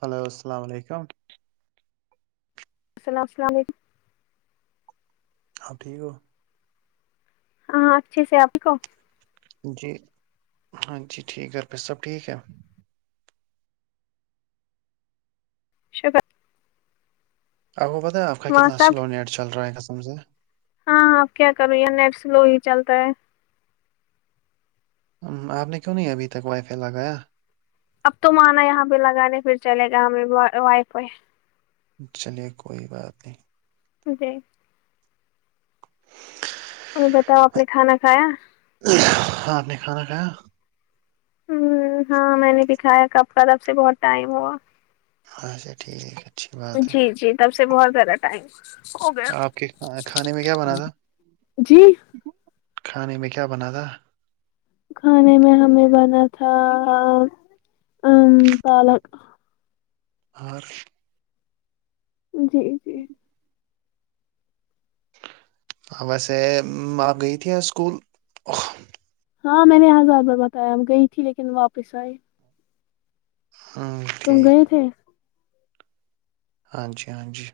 hello السلام علیکم السلام السلام علیکم اپ ٹھیک ہو ہاں اچھے سے آپ کو جی ہاں جی ٹھیک ہے گھر پے سب ٹھیک ہے ش آپ گو پتہ آپ کا وہاں کتنا سب سلو نیٹ چل رہا ہے قسم سے ہاں ہاں اب کیا کرو یہیا نیٹ سلو ہی چلتا ہے آپ نے کیوں نہیں ابھی تک وائی فائی لگایا اب تو مانا یہاں پہ لگانے پھر چلے گا ہمیں وائی فائی چلیے کوئی بات نہیں جی [unintelligible] مجھے بتاؤ آپ نے کھانا کھایا آپ نے کھانا کھایا ہ ہاں میں نے دکھایا کب کا تب سے بہت ٹائم ہوا اچھا ٹھیک ہے اچھی بات ہے جی جی تب سے بہت زیادہ ٹائم ہو آپ کے کھانے میں کیا گیا بنا تھا جی کھانے میں کیا بنا تھا کھانے میں ہمیں بنا تھا ا پالک اور جی جی [unintelligible] ہ ویسے آپ گئی تھی اسکول ہاں میں نے یہ ہزار بار بتایا گئی تھی لیکن واپس آئی ہوں تم ٹھیک گئے تھے ہاں جی ہاں جی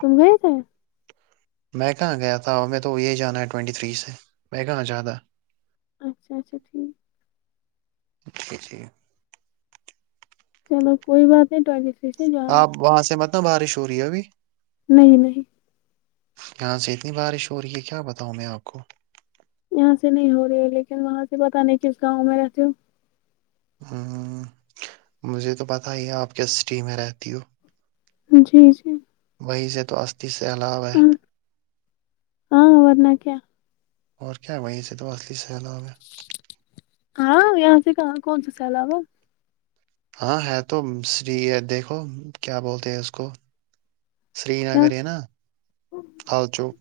تم گیے تھے میں کہاں گیا تھا ہمیں تو یہی جانا ہے ٹوینٹی تھری سے میں کہاں جیادہ اچھا ٹھیک [unintelligible] چلو کوئی بات نہیں سے جانا آپ وہاں سے متنا بارش ہو رہی ہے ابھی نہیں نہیں یہاں سے اتنی بارش ہو رہی ہے کیا بتاؤں میں آپ کو یہاں سے نہیں ہو رہی ہے لیکن وہاں سے پتاہ نہیں کس گاؤں میں رہتیوں ہ مجھے تو پتہ ہی آپ کس سٹی میں رہتی ہو جی جی وہی سے تو اسستھی سے الاب ہے ہاں وورناک کیا اور کیا وہی سے تو اصلی سی علاب میں ہاں یہاں سے کہاں کون سا سیلابا ہاں ہے تو سری دیکھو کیا بولتے ہیں اس کو سری کیا نگر ہے نا لال چوک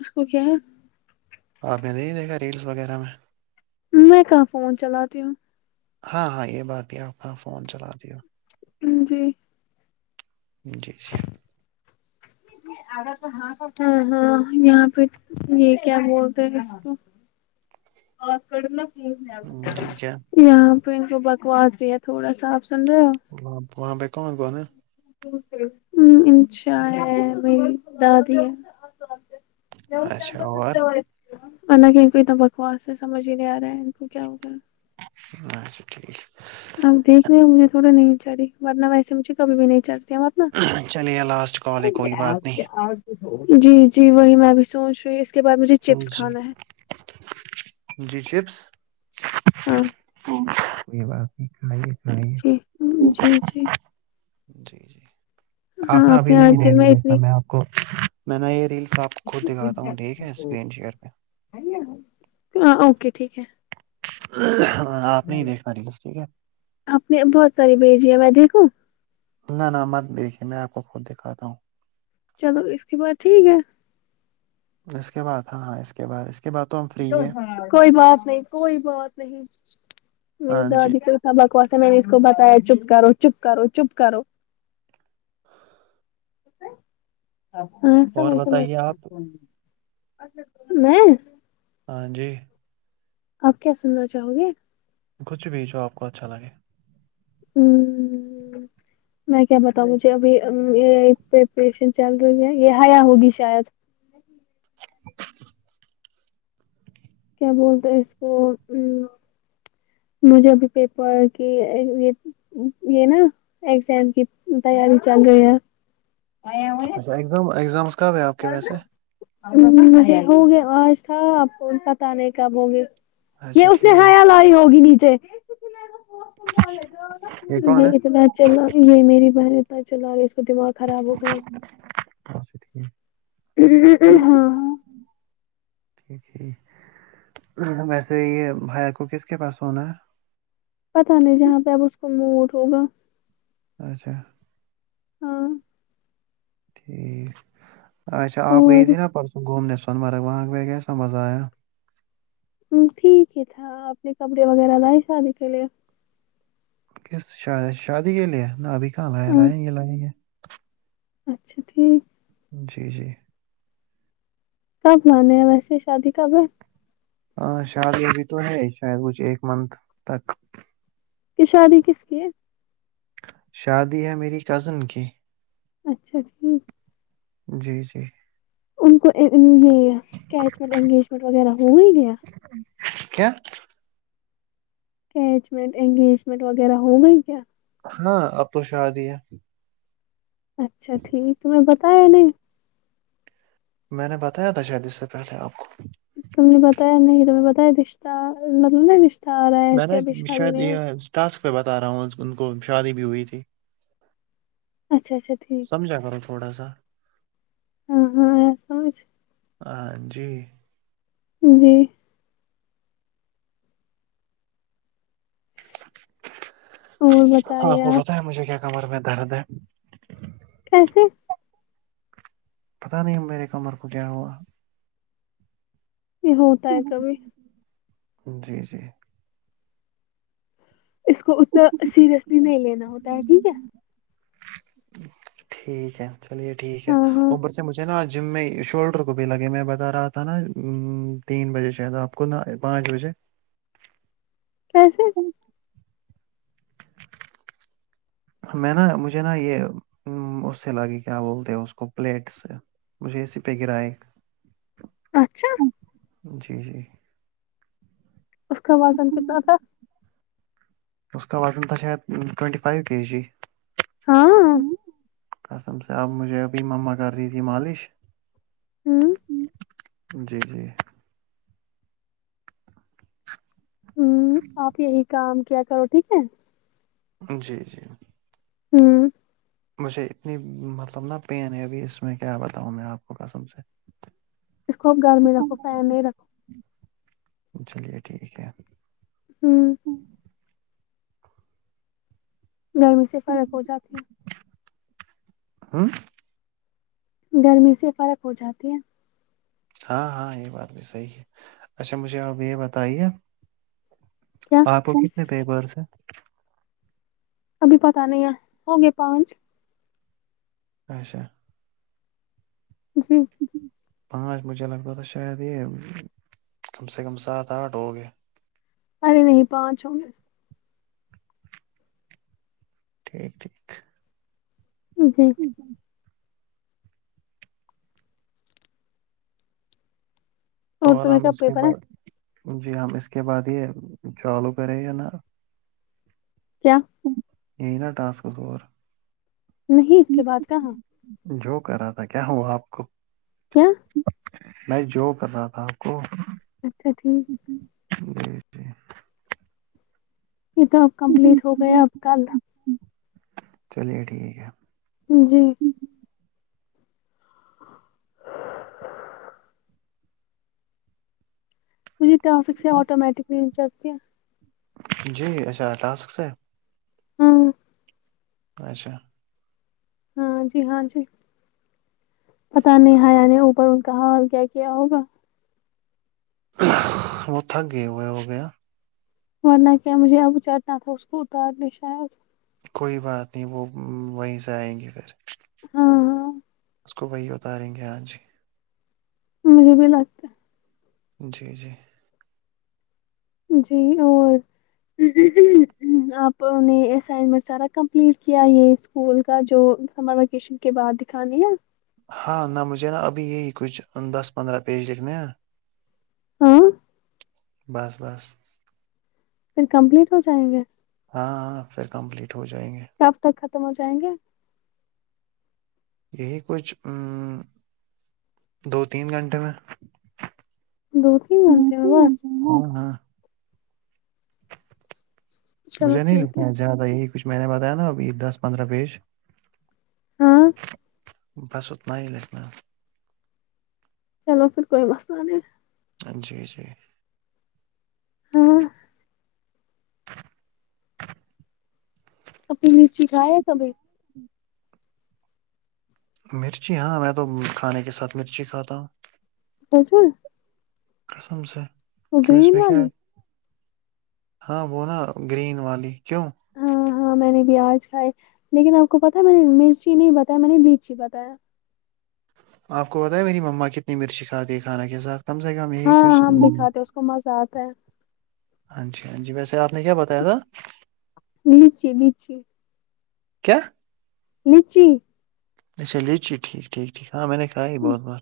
اس کو کیا ہے آپ نے د ہی دیکھا ریلس وغیرہ میں میں کہاں فون چلاتی ہوں ہاں ہاں یہ بات ہے آپ کا فون چلا د ہو جی جی جی ہاں ہاں یہاں پہ یہ کیا بولتے ہیں اس کو اور کر ل جی کیا یہاں پہ کو بکواس بھی ہے تھوڑا صاف سنرا ہو وہاں وہاں پائی کاں کو نا ہ انشا ہے میری دادی ہے اچھا اور اورک ان کو اتنا بکواس سے سمجھ ہی نہیں آ رہا ہے ان کو کیا ہوگا اچھا ٹھیک آپ دیکھ رہ ہو مجے تھوڑا نہیں چڑی ورنہ ویے مجھے کبھی بھی نہیں چڑھتی نا چلے لاسٹ کال ہے کوئی بات نہیں جی جی وہی میں بھی سوچ رہی کے بعد مجھے چپس جی کھانا ہے جی چپس ہاں کوئی بات نہیں کرائیے کے جی جی جی جی جی ہاں آنا آپ ابھی نے آج نہیں ہے دن دیکھنا اتنی میں آپ میں نا یہ ریلس آپ کو خود دکھاتا ہوں ٹھیک ہے اسکرین شیئر پہ ہاں اوکے ٹھیک ہے ہاں آپ نے ہی دیکھ پاری بس ٹھیک ہے آپ نے بہت ساری بھیج ہے ودی کو نہ ن مت دیکھیے میں آپ کو خود دکھاتا ہوں چلو اس کی بع ٹھیک ہے اس کے بعد ہاں ہاں اس کے بعد اس کے بعد تو ہم فری ہے کوئی بات نہیں کوئی بات نہیں میری ہاں جی دادی کو سبک واسا میں نے اس کو بتایا چپ کرو چپ کرو چپ کرو ہاں اور سمج بتائیے آپ سمج میں ہاں جی آپ کیا سننا چاہو گے کچھ بھیجو آپ کو اچھا لگے [inaudible] [inaudible] میں کیا بتاؤں مجھے ابھی یہ پریپریشن چل رہی ہے یہ حیا ہوگی شاید [inaudible] کیا بولتے ہیں اس کو ا مجھے ابھی پیپر کی یہ یہ نا اگزام کی تیاری چل رہی ہے اچھاگزام ایگزام کب ہے آپ کے ویسے ہوگے آشا ستانے کاب ہوگے یہ اچھا اس نے ٹھیک حیا لاری ہوگی نیچے یہ کون ہے [inaudible] چلای یہ میری بہن چلا رہی اس کو دماغ خراب ہو گیا اچھا ٹھیک ا ہاںاں ٹھیک م وسے ہی بھائی کو کس کے پاس ہونا ہے پت نہیں جہاں پہ اب اس کو من اٹ ہوگا اچھا ہاں ٹھیک اچھا آپ اور گئی تھی نا پرسوں گھومنے سون مرگ وہاں کیسا مزہ آیا ہ ٹھیک ہی تھا اپنے کپڑے وغیرہ لائے شادی کے لیے ک شادی کے لے نا ابھی کہاں لایا ہاں لائیں گے لائیں گے اچھا ٹھیک جی جی کب مان ہیں ویسے شادی کب ہے ہاں شادی ابھی تو ہے شاید کچھ ایک منتھ تک کہ شادی کس کی ہے شادی ہے میری کزن کی اچھا ٹھیک جی جی ان کو یہ کیچمنٹ انگیجمنٹ وغیرہ ہو ہی گیا کیا اچمنٹ انگیجمنٹ وغیرہ ہو گئی کیا ہاں آپ تو شااد ہی ہے اچھا ٹھیک ہے تو میں میں نے بتایا تھا شاید اس سے پہلے آپ کو تم نے بتایا نہیں تمہیں بتایا رشتہ مطلب نا رشتہ آ رہا ہے میں ایسے نا ابھی شادی شاید نہیں ہو یہ ٹاسک پہ بتا رہا ہوں ان کو شادی بھی ہوئی تھی اچھا اچا ٹھیک سمجھا کرو تھوڑا سا ہاں ہاں سمجھ ہاں جی جی اور ہاں آپ بتائیے کو پتا ہے مجھے کیا کمر میں درد ہے کیسے پتا نہیں میرے کمر کو کیا ہوا یہ ہوتا ہے کھبی جی جی اس کو اتنا سیریسلی نہیں لینا ہوتا ہے ٹھیک ہے ٹھیک ہے چلیے ٹھیک ہے ہاں ہاں اوپر سے مجھے نا جم میں شولڈر کو بھی لگے میں بتا رہا تھا نا تین بجے شاید آپ کو نہ پانچ بجے کیسے میں نا مجھے نا یہ اس سے لگی کیا بولتے ہیں اس کو پلیٹ سے مجھے اسی پہ گرا ہے اچھا جی جی اس کا وزن کتنا تھا اس کا وٹن تھا شاید ٹین فائیو کے جی ہاں قسم سے آب مجھے ابھی مما کر رہی تھی مالش ہوں جی جی ہوں آپ یہی کام کیا کرو ٹھیک ہے جی جی ہوں مجھے اتنی مطلب نا پین ہے ابھی اس میں کیا بتاؤں میں آپ کو کسم سے اس کو گھر میں رکھو فین نہیں رکھو چلیے ٹھیک ہے ہوں گرمی سے فرق ہو جاتے ہیں ہوں گرمی سے فرق ہو جاتی ہے ہاں ہاں یہ بات بھی صحیح ہے اچھا مجھے اب یہ بتائیے کیا آپ کو کتنے پیپرس ہے ابھی پتتا نہیں ہے ہوگے پانچ اچھا جی پانچ مجھے لگتا تھا شاید یہ کم سے کم سات آٹھ ہو گیا ارے نہیں پانچ ہوں گے ٹھیک ٹھیک جی اور تمہیں ہم کب اس کے پیپر ہے بعد جی ہم اس کے بعد یہ چالو کریں گے نا کیا یہ نا ٹاسکس اور نہیں اس کے بعد کہاں جوک کر رہا تھا کیا ہوا آپ کو کیا میں جوک کر رہا تھا آپ کو اچھا ٹھیک جی جی یہ تو اب کمپلیٹ ہو گیا اب کل چلیے ٹھیک ہے جی [unintelligible] مجھے ٹاسک سے آٹومیٹک م چتی ہے جی اچھا تعصق سے ہاں اچھا ہاں جی ہاں جی پتا نہیں آیا نے اوپر کہاں کیا کیا ہوگا وہ تھگے ہوئے ہو گئے ورنہ کیا مجھے اب چھنا تھا اس کو اتارنے شاید کوئی بات نہیں وہ وہیں سے آئیں گی پھر ہاں ہاں اس کو وہی اتاریں گے ہاں جی مل بھی لگ جی جی جی اور آپ نے اسائنمنٹ سارا کمپلیٹ کیا یہ اس اسکول کا جو سر ووکیشن کے بعد دکھانی ہے ہاں نہ مجھے نا ابھی یہی کچھ دس پندرہ پیج لکھنے ہیں ہاں بس بس پھر کمپلیٹ ہو جائیں گے ہاں ہاں پھر کمپلیٹ ہو جائیں گے کب تک ختم ہو جائیں گے یہی کچھ ا دو تین گھنٹے میں دو تین بنتےے میں بس ہاں ہاں چلو مجھے نہیں ٹھیک لکھنا ہے زیادہ یہی کچھ میں نے بتایا نا اب دس پندرہ پیج ہاں بس اوتننا ہی لکھنا چلو پھر کوئی مسئلہ نہیں جی جی ہاں ہاں اپنی مرچی کھائے ہے کبھی مرچی ہاں میں تو کھانے کے ساتھ مرچی کھاتا ہوں اھا کسم سے کیوں اس گرین میں کیا والی ہے ہاں وہ نا گرین والی کیوں اں میں نے بیاج کھائی لیکن آپ کو پتاہ میں نے مرچی نہیں بتایا میں نے لیچی بتایا آپ کو بت میری مما کتنی مرچی کاتی ہے کھانا کے ساتھ کم سے کم یہی کچھ ہاں ہم بھی کھاتے ہیں اس کو مزہ آتا ہے ہاں جی ہاں جی ویسے آپ نے کیا بتایا تھا نیچے نچے کیا نیچی اچھا لیچی ٹھیک ٹھیک ٹھیک ہاں میں نے کھا ہے ہم، بہت بہار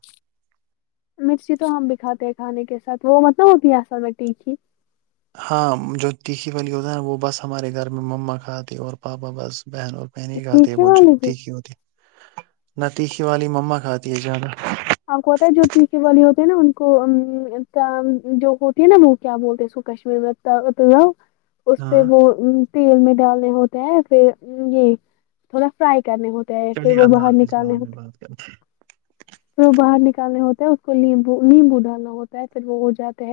مرچی تو ہم بھی کاتے ہیں کھانے کے ساتھ وہ مطلب ہوتی ہےصل میں ٹیکھی ہاں جو تیکھی والی دا وہ بس ہمارے گھر میں مما کھاتے اور پاپا بس بہن اور میں نہیں کھاتی ہے ٹیکھے وہ جو والی بھی تیکخھی ہوتی ہے نہ تیکخھی والی مما کھاتی ہے جدہ آپ کو پتا ہے جو ٹییکے والی ہوتی ہیں نا ان کو جو ہوتی ہے نا وہ کیا بولتے ہیں اس کو کشمیر میں تو تو آ اس پہ ہاں وہ تیل میں ڈالنے ہوتے ہیں پھر یہ تھوڑا فرائی کرنے ہوتے پھر وہ باہر نکالے ہوتے ھم پھر وہ باہر نکالنے ہوتے ہیں ہے اس کو نمبو نیمبو ڈالنا ہوتا ہے پھر وہ ہو جاتے ہے